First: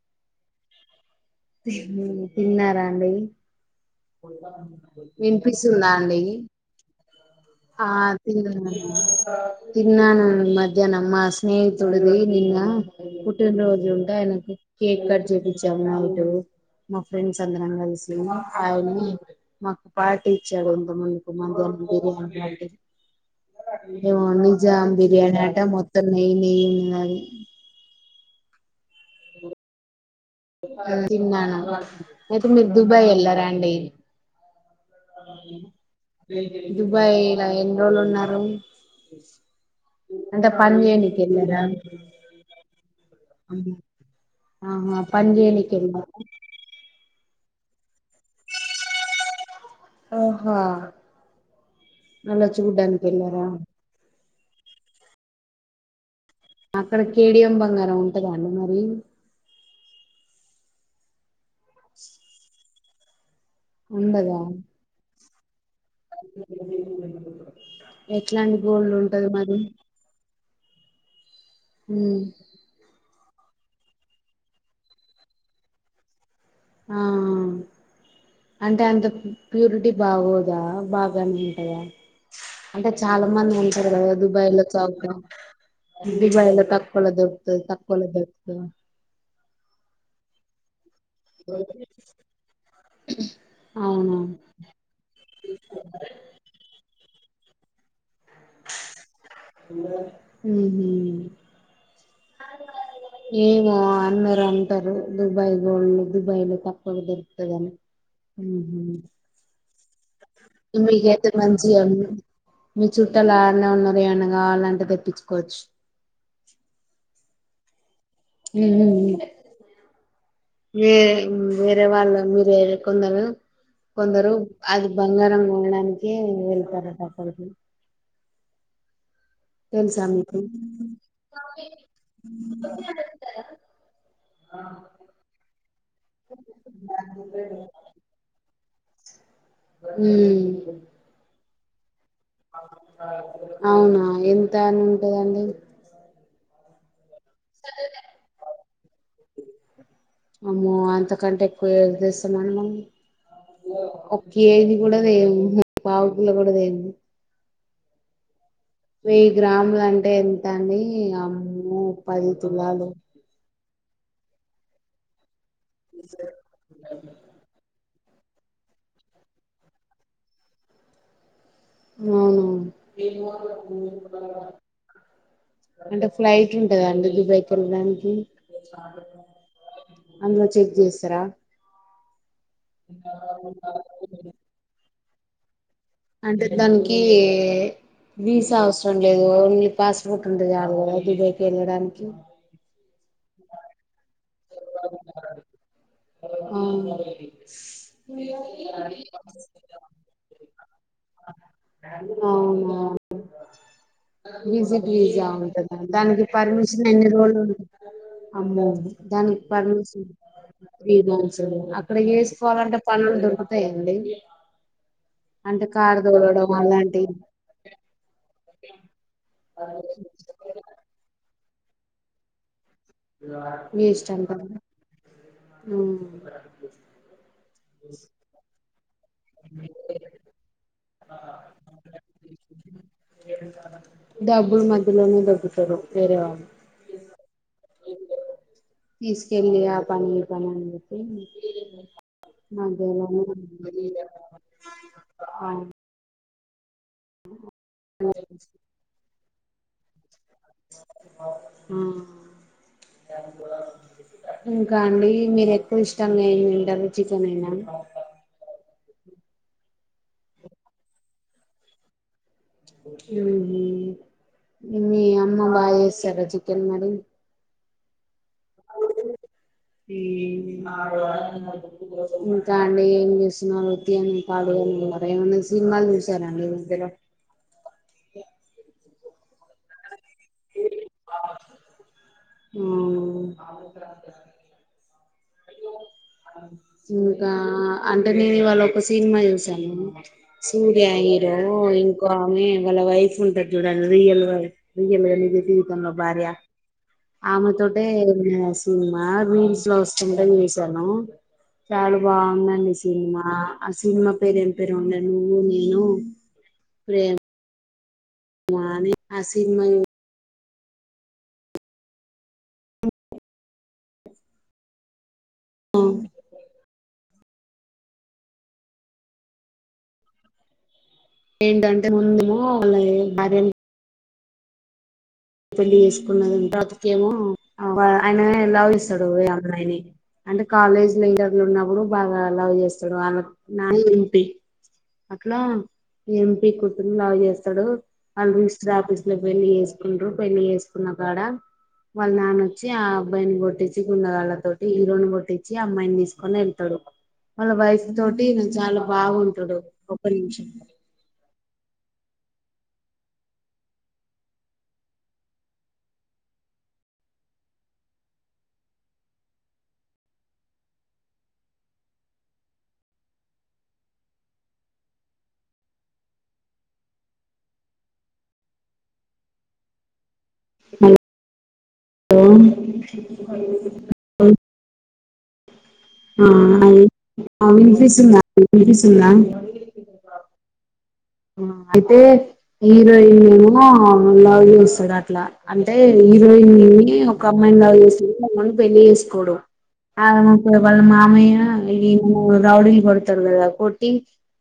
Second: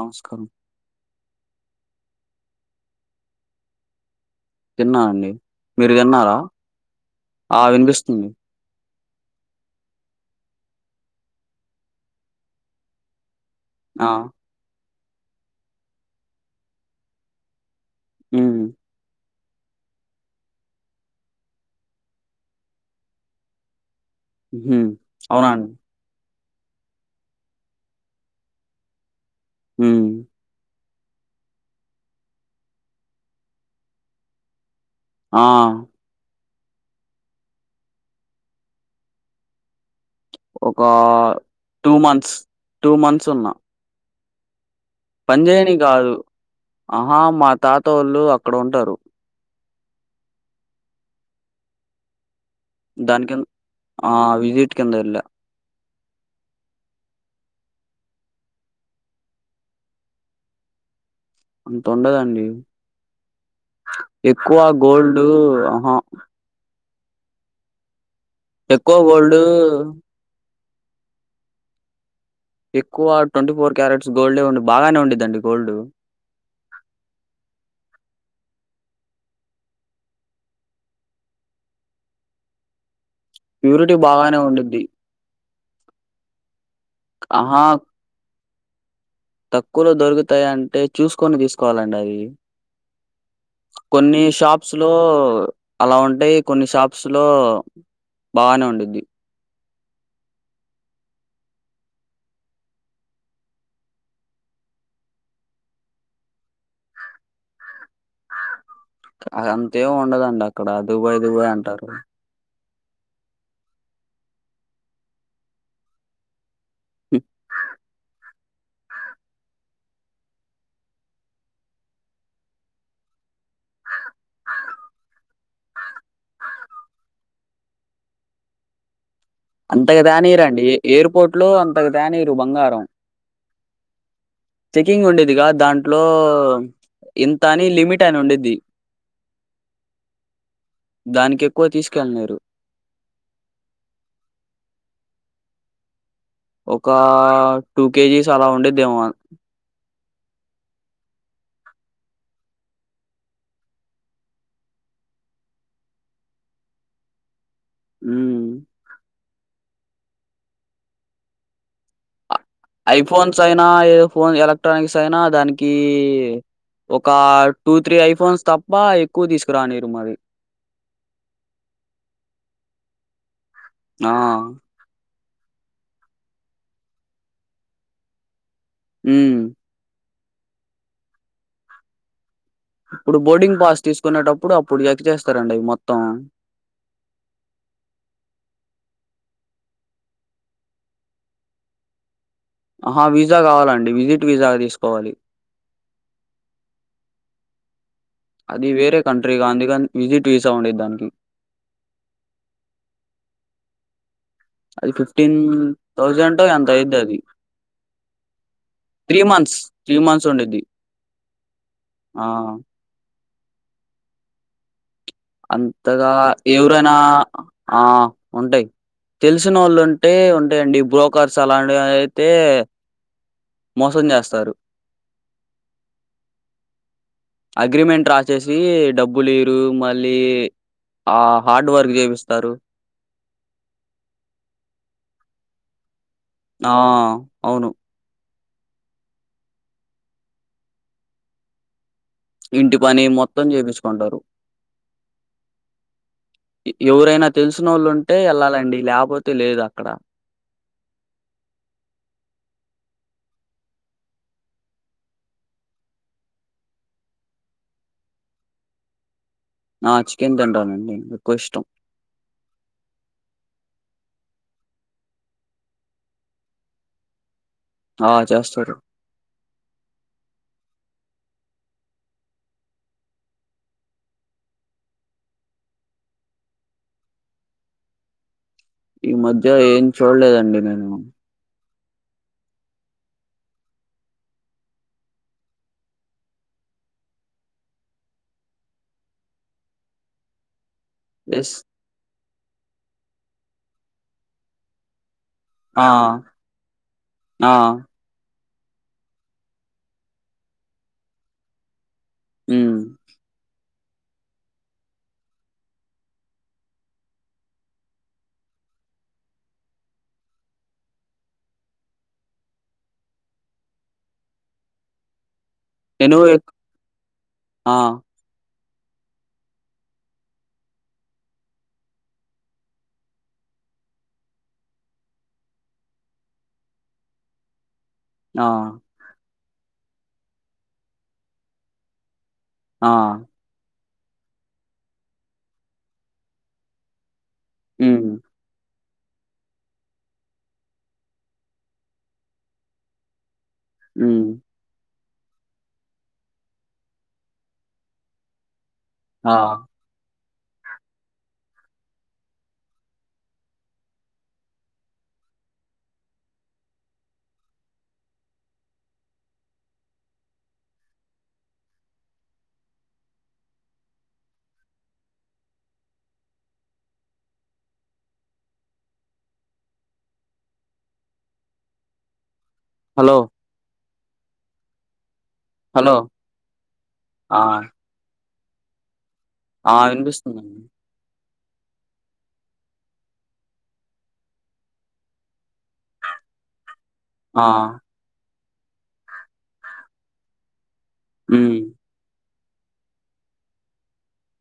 ఔన్స్కరు ఉమ్ తిన్నారా అండి. తిన్నానండి వినిపిస్సుందా మీరు అండి. తిన్నారా ఆ తిన్నాను తిన్నాను మ మధ్యానం మా స్నేహితుడిది నిన్న పుట్టినరోజు ఆ ఉంటే ఆయనకు కేక్ కట్ చేపించాము నైటు మా ఫ్రెండ్స్ అందరం కల్సి హ్మ్ ఆయ మాకు పార్టీ ఇచ్చాడు. ఇంత ముందుకు మటన్ బిర్యానీ పార్టీ ఏమో హు నిజాం బిర్యానీ అవునా అట అండి మొత్తం నెయ్యి నెయ్యి ఉన్నది. ఉమ్. తిన్నాను. ఐతే మీరు దుబాయ్ వెళ్లార అండి. ఆ దుబాయ్ లా ఎన్ని రోజులు ఉన్నారు? అంటే పని ఒక చేయనీకి వెళ్లిర్రా? టూ మంత్స్ టూ పంజేయని కాదు. ఆహా మా తాత వాళ్ళు అక్కడ ఉంటారు. ఓహో దానికిన్ ఆ విజిట్ కింద వెళ్లా? అక్కడ కేడియం బంగారం ఉంటదా అండి మరి అంత ఉండదండి. ఉండదా ఎక్కువ గోల్డు ఎట్లాంటి గోల్డ్ ఉంటది మరి? ఉమ్ ఎక్కువ ట్వంటీ ఫోర్ క్యారెట్స్ గోల్డే ఉంట బాగానే ఉండిద్దండి గోల్డు ఆ అంటే అంత ప్యూరిటీ బాగోదా బాగానే ఉంటదా అంటే చాలా మంది అంటారు ప్యూరిటీ కదా బాగానే దుబాయ్ లో ఉండిద్ది చవక దుబాయ్ లో తక్కువ తక్కువ లో దొరుకుతది ఆహా తక్కువ లో దొరుక్తది అని తక్కువలో దొరుకుతాయంటే చూసుకొని తీసుకోవాలండి అవి అవునా కొన్ని షాప్స్ లో అలా ఉంటాయి కొన్ని షాప్స్ లో బానే ఉండిద్ది. ఊహు ఏమో అందరు అంటారు దుబాయ్ గోల్డ్ దుబాయ్ లో తక్కుగా దొరుకుతది అని మ్ అది అంతేమి ఉండద ఇ మీకైతే మంచివే అన్ని మీ చుట్టలు ఆడ్నే ఉన్నారు ఏమన్నా కావాలంటే తెప్పిచ్చుకోవచ్చు. హ్మ్. ఉ ఉ ఉమ్ వే వేరే వేరే వాళ్ళు మీరు ఎక్కన్నారు? కొందరు అది బంగారం కొనడానికే వెళ్తారట అక్కడికి అంతకు తెలుసా మీకు దానీరండి ఎయిర్పోర్ట్ లో అంతకు తానీరు బంగారం చెకింగ్ ఉండిద్దిగా దాంట్లో ఇంత అని లిమిట్ అని ఉండిద్ది ఊ దానికెక్కువ తీసుకెళ్ళనీయరు. అవునా ఎంత అని ఉంటుందండి ఒక టూ కేజీస్ అలా ఉండిద్దేమొ కంటే ఎక్కువ ఏ దెస్తే మనము ఒక్కేజి గుడ దేము పావుకిలో గుడ దేము ఊ వెయ్యి గ్రాములు అంటే ఎంత అండీ అమ్మో పది తులాలు ఐఫోన్స్ అయినా ఏదో ఫోన్ ఎలక్ట్రానిక్స్ అయినా దాని కీ ఒకా టు త్రీ ఐఫోన్స్ తప్ప ఎక్కువ తీసుకురానీరు మరి అవునా ఆ అంటే ఫ్లైట్లుంటదా అండి దుబాయ్ కి ఎళ్ళడానికి ఉమ్ అందులో చెక్ జేస్సరా ఇప్పుడు బోర్డింగ్ పాస్ తీసుకునేటప్పుడు అప్పుడు ఎక్ చేేస్తారండి అవి మొత్తం అంటే దానికీ వీసా అవసరం లేదు ఓన్లీ పాస్పోర్ట్ ఉంటె సాల్ గద దుబైకి ఎళ్ళడానికి అహ వీజా గావాలండి విజిట్ వీజాగ తీసుకోవాలి ఆ. అది వేరే కంట్రీ గా అందుకని విజిట్ వీసా ఉండిద్దానికి అవునా విజిట్ అది విజా ఫిఫ్టీన్ ఉంటదా దానికి థౌజండ్ ఎంత పర్మిషన్ అయిద్ది ఎన్ని అది రోజులు ఉంట [inaudible] అమ్మో త్రీ దానికి మంత్స్ త్రీ పర్మిషన్ మంత్స్ ఉండిద్ది [unintelligible] అక్కడ ఆ ఏసుకోవాలంటే పన్ దొరుకుతయండి అంతగా ఎవరైనా ఆ ఉంటయ్ తెలిసినోళ్ళు ఉంటే ఉంటయండి బ్రోకర్స్ అలాంటి అయితే మీ ఇష్టం ప అగ్రిమెంట్ రాసేసీ డబ్బులీరు మ లీ ఆ హార్డ్ వర్క్ చేపిస్తారు డబ్బులు మధ్యలోనే దొబ్బు ఆ అవును తీసుకెళ్లి ఆ పని ఈ పని అన్ చెప్పి ఇంటి పని మొత్తం చేపిచ్చుకుంటారు అ ఎవురైనా తెలిసినోళ్ళు ఉంటే ఎళ్ళాలండి లాపోతే లేదు అక్కడ హూ ఇంకా అండి మీరు ఎక్కువ ఇష్టం నేను ఇంటర్వ్ చికెనేనా ఆ చికెన్ తింటానండి ఎక్కువ ఇష్టం ఊహు మీ అమ్మ వాళ్ళిస్సర చికన్ మరి ఆ చేస్తారు. తీ ఇంకా అండి ఏం జేసున్నారు, ఉత్తిగనే కాలీగనే ఉన్నారా, ఏమన్న సి. మాల్ చూసారా అండి ఇ మధ్యలో ఈ మధ్య ఏం చూడ్లేదండి నేను ఊ ఇంకా అంటే నేను ఇవాళ ఒక సినిమా చూసాను సిమ్ య హీరో యెస్. ఇంకో ఆమె వాళ్ళ వైఫ్ ఉంటది జూడండి రియల్ వైఫ్ రియల్ గనే జి ఆ! ఈవితంలో భార్య ఆమె ఆ! తోటే సినిమా రీల్స్ లో ఒస్తుంటే జూసాను [unintelligible] బావుందండీ హ్మ్. సినిమా. ఆ సినిమా పేరు ఏం పేరో ఉండే నండి, నువ్వు నేను ప్రే మా అని ఆ సినిమా ఏను ఎక్ ఆ ఏంటంటే ముందేమో అలా ఏ భార్యనీ పెళ్లి పెళ్లి చేసుకున్నదంట అందుకేమో ఆయన ఆ! లవ్ చేస్తడు, ఏయా అంటే కాలేజ్ లీడర్లు ఉన్నప్పుడు బాగా లవ్ ఆ! చేస్తడు వాళ్ళ అట్లా ఎంపీ కూతుర్ని లవ్ చేస్తడు, హ్మ్. వాళ్ళ లిస్టు రాపిస్ ఇట్ల పెళ్లి చేసుకుంట్రు పెళ్లి చేసుకున్న కాడ, వాళ్ళ నాన్నొచ్చి ఆ అబ్బాయిని కొ తెచ్చుకున్న హ్మ్. వాళ్ళతోటి హరోను కొట్ తెచ్చి అమ్మాయిని తీసుకొని ఎళ్తడు, వాళ్ళ వైఫ్ తోటి న చాలా ఆ! బాగుంటడు ఒక నిమిషం హలో హలో! అ హలో. ఆ వినిపిస్తుందా అం వినిపిస్తుందా? ఆ వినిపిస్తుందండి. ఆ అయితే హీరోయిన్ ఏమో లవ్ చేస్తడు అట్ల అంటే హీరోయిన్ని ఒక ఆ! అమ్మాయిని లవ్ చేసిందేమో అని పెళ్లి చేసుకోవడం ఆ వాళ్ల మామయ్య హ్మ్. ఏమో రౌడీల్ కొడుతరు గదా, కొట్టి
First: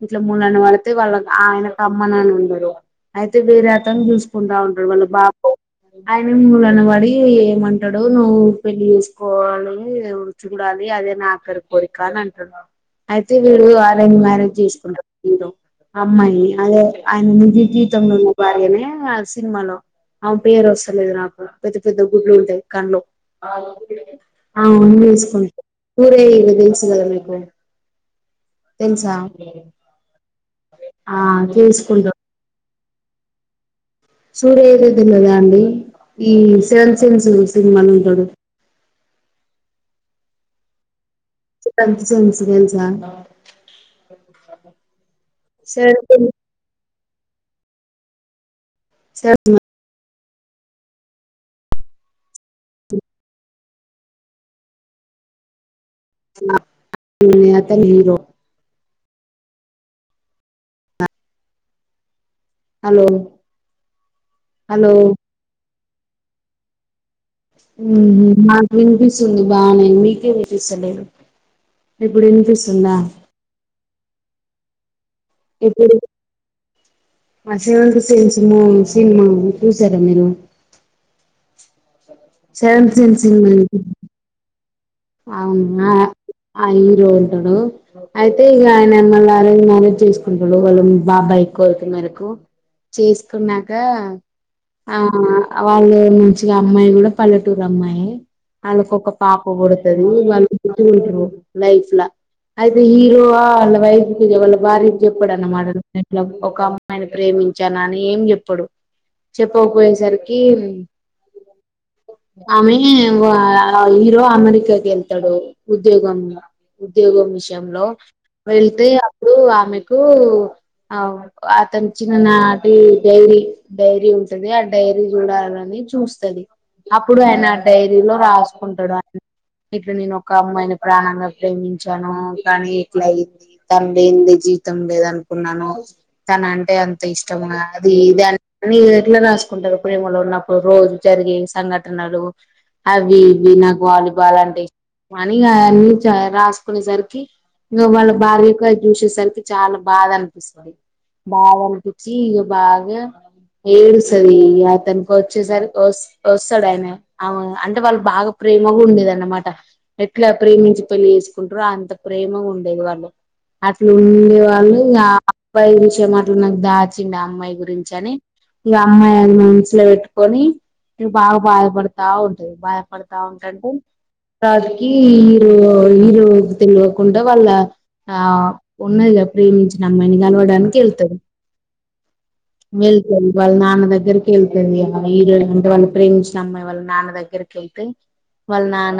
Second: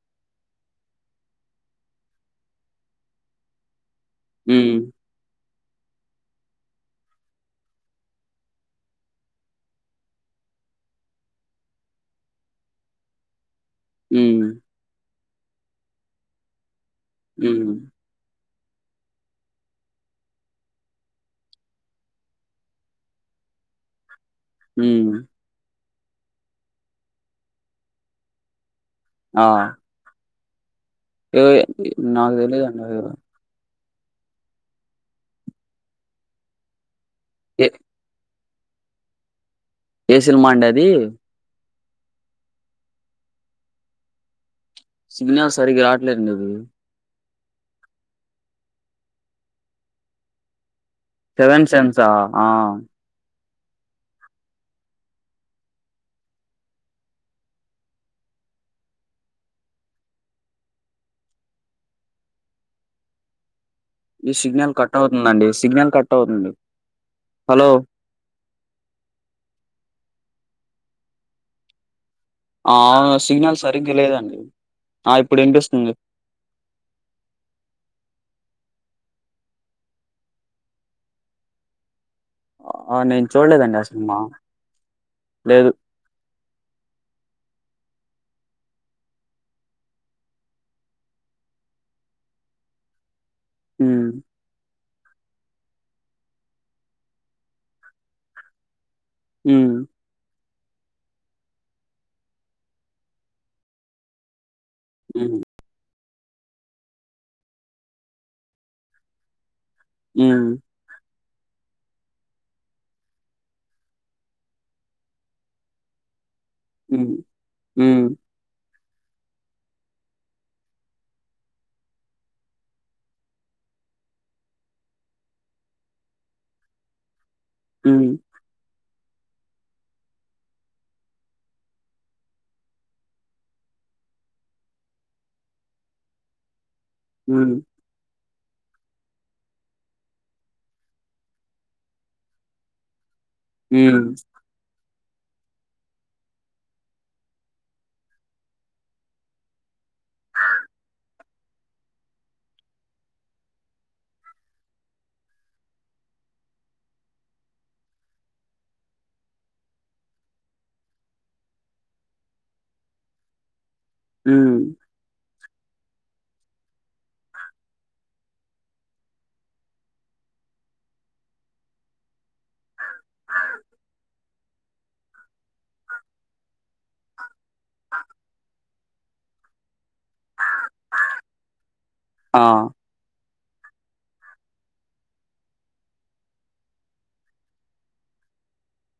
ఇట్ల మూడు అన్న వళతే వాళ్ళ ఆయన కమ్మ నాన్న ఉండరు, అయితే వేరే అతను చూసుకుంటా హ్మ్. ఉంటడు వాళ్ళ బాపు ఆయన మిమ్మూలన వడి ఏమంటడో నువ్వు పెళ్లి చేసుకోవాలి ఉచ్చు కుడా అది అదే నా అక్కరి కోరిక అని అంటడు అయితే మీరు అరేంజ్ హ్మ్. మ్యారేజ్ చేసుకుంటరు మీరు అమ్మాయిని అదే ఆయన నిజ హ్మ్. జీవితంలో ఉన్న వార్యమే ఆ సినిమలో ఆమె పేరు వస్తలేదు నాకు, పెద్ద పెద్ద గుడ్లు ఉంటయి కండ్లు ఆ హ్మ్. ఏస్కుంట మీరేమైదో తెలుసు కదా మీకు తెలుసా ఆ ఏవోయే చేసుకుంటాడు నాకు తెలిదన్నరు కదా సూర్య ఏదే తెలవదా అండి, ఈ సెవెన్ సెన్స్ ఏ సినిమాల ఉంటడు. ఏ సినిమా అండి అది సెవెంత్ సెన్స్ తెలుసా? సిగ్నల్ సరిగ్గా సెవెన్ రావట్లేదు అండి అది స రి సెవెన్ సెన్సా ఆ అతను హీరో హలో ఈ సిగ్నల్ హలో కట్ అవుతుందండి సిగ్నల్ కట్ అవుతుంది. హలో. ఉహు నాకు వినిపిస్తుంది బానే, మీకే వినిపిస్తలేదు. ఇప్పుడు ఆ వినిపిస్తుందా సిగ్నల్ సరిగ్గా లేదండి ఆ ఇప్పుడు ఇనిపిస్తుంది. ఆ సెవెంత్ సెన్స్ మూవీ సినిమా చూసారా మీరు? సెవెంత్ ఆ! సెన్స్ నేను ము చూడలేదండి ఆ సినిమా. లేదు. అవునా ఆ హీరో ఉంటడు. అయితే ఇగ ఆయన మళ్ళ అరేంజ్ మ్యారేజ్ చేసుకుంటడు, వాళ్ళు బాబాయి కోరిక మేరకు చేసుకున్నాక హ్మ్. ఆ వాళ్ళ నుంచి అమ్మాయి గుడ పల్లెటూరు అమ్మాయే, వాళ్ళకు ఒక పాప గుడ హ్మ్. లైఫ్ ల అయితే హీరోవా ఆళ్ల వైఫ్ కి ఎవలు వారికి హ్మ్. చెప్పడన్నమాట, నేను ఇట్ల ఒక అమ్మాయిని ప్రేమించానని ఏం చెప్పడు, చె పోకపోయేసరికి హ్మ్. ఉమ్ ఆమె వ హీరో అమెరికా వెళ్తాడు ఉద్యోగం హ్మ్. ఉద్యోగం విషయంలో హ్మ్. వె ఉంది అప్పుడు ఆమెకు అవు అతను చిన్న నాటి డైరీ డైరీ ఉంటుంది ఆ డైరీ చూడాలని చూస్తుది అప్పుడు ఆయన ఆ డైరీలో హ్మ్. రాసుకుంటాడు ఆ ఇట్లా నేను ఒక అమ్మాయిని ప్రాణంగా ప్రేమించాను కానీ ఇట్లా అయిింది తండ్రి అంది జ జీతం లేద అనుకున్నాను తన అంటే అంత ఇష్టం హ్మ్. అది దాని అనీ ఎట్లా రాసుకుంటారు ప్రేమలో ఉన్నప్పుడు రోజు జరిగే సంఘటనలు అవి బనా కోల హ్మ్. కానీ అవన్నీ రాసుకునేసరికి ఇం వాళ్ళ భార్యగా చూసేసరికి చాలా బాధ అనిపిస్తుంది బాగాల్పిచ్చి ఈగ బాగా ఏడు సరి అతనికి వచ్చేసరి వస్తాడు ఆయన అవు అంటే వాళ్ళు బాగా ప్రేమగు ఉండ అన్నమాట ఎట్లా ప్రేమించి పెళ్లి చేసుకుంటారో అంత ప్రేమ ఉండేది వాళ్ళు అట్లా ఉండే హ్మ్. వాళ్ళు ఆ అబ్బాయి గురించి ఏ అట్లా నాకు దాచిడి ఆ అమ్మాయి గురించి అని ఇ అమ్మాయిారి మనుసులో పెట్టుకొని ఇ బాగా బాధపడతా ఉంటాయి బాధపడతా ఉంటాండి రాతికి ఈరు ఈరు తెలివకుండా వాళ్ళ ఆ ఉన్నదిగాద ప్రేమించిన అమ్మాయిని కనవడానికి వెళ్తారు ఆ మల్కల్ వాళ్ళ నాన్న దగ్గరికి వెళ్తుంది వాళ ఈరోళు అంటే వాళ్ళ ప్రేమ్ న అమ్మాయి వాళ్ళ నాన్న దగ్గరికి వెళ్తే వాళ్ళ నాన్న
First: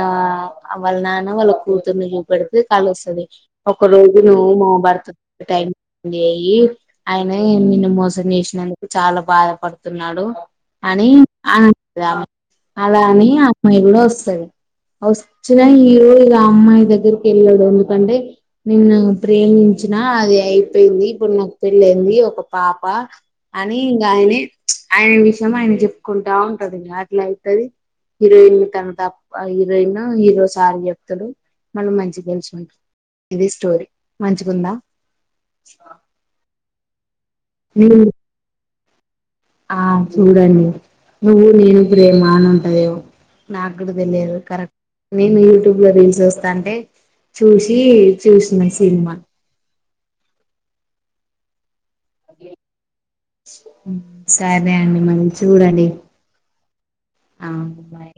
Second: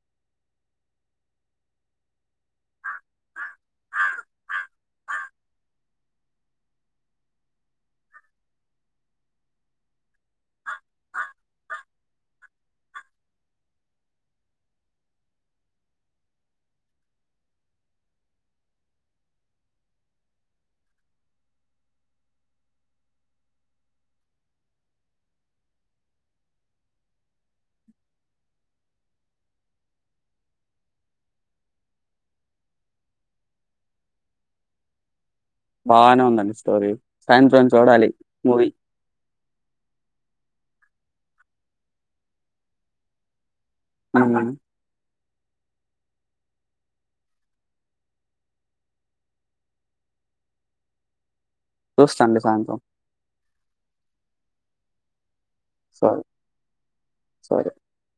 వాళ్ళ నాన్న వాళ్ళ కూతుర్ని చూపెడితే కాలు వస్తుంది ఒక రోజు మా బర్త్ ఆ స చేసినందుకు చాలా బాధపడుతున్నాడు అని అన అలా అని అమ్మాయిలు వస్తుంది వచ్చినా ఈ రోజు ఆ అమ్మాయి దగ్గరికి వెళ్ళాడు ఎందుకంటే నిన్న ప్రేమించ వచ్చిన అది అయిపోయింది ఇప్పుడు నా ఒక పెళ్ళింది ఒక పాప అని ఇంకా ఆయనే ఆయన విషయం ఆయన చెప్పుకుంటా ఉంటంది ఇం అట్లా అవుతుది హీరోయిన్ తన తప్ప హీరోయిన్ హీరో సారి చెప్తుడు మళ్ళం మంచిగా తెెలుచుకుంట ఇది స్టోరీ మంచిగాందా బానే ఉందండి స్టోరీ సాయంత్రం నేను చూడాలి మూవీ ఆ చూడండి నువ్వు నేను ప్రేమ అని ఉంటదేవో నాగ గుడ తె వెలిదు కరెక్ట్ నేను యూట్యూబ్ లో రీల్స్ వస్తా అంటే చూసి చూసినయి సినిమా దోస్థంలు చాత సాబే అండి మంచి చూడండి సారీ ఆ సారీ బాయ్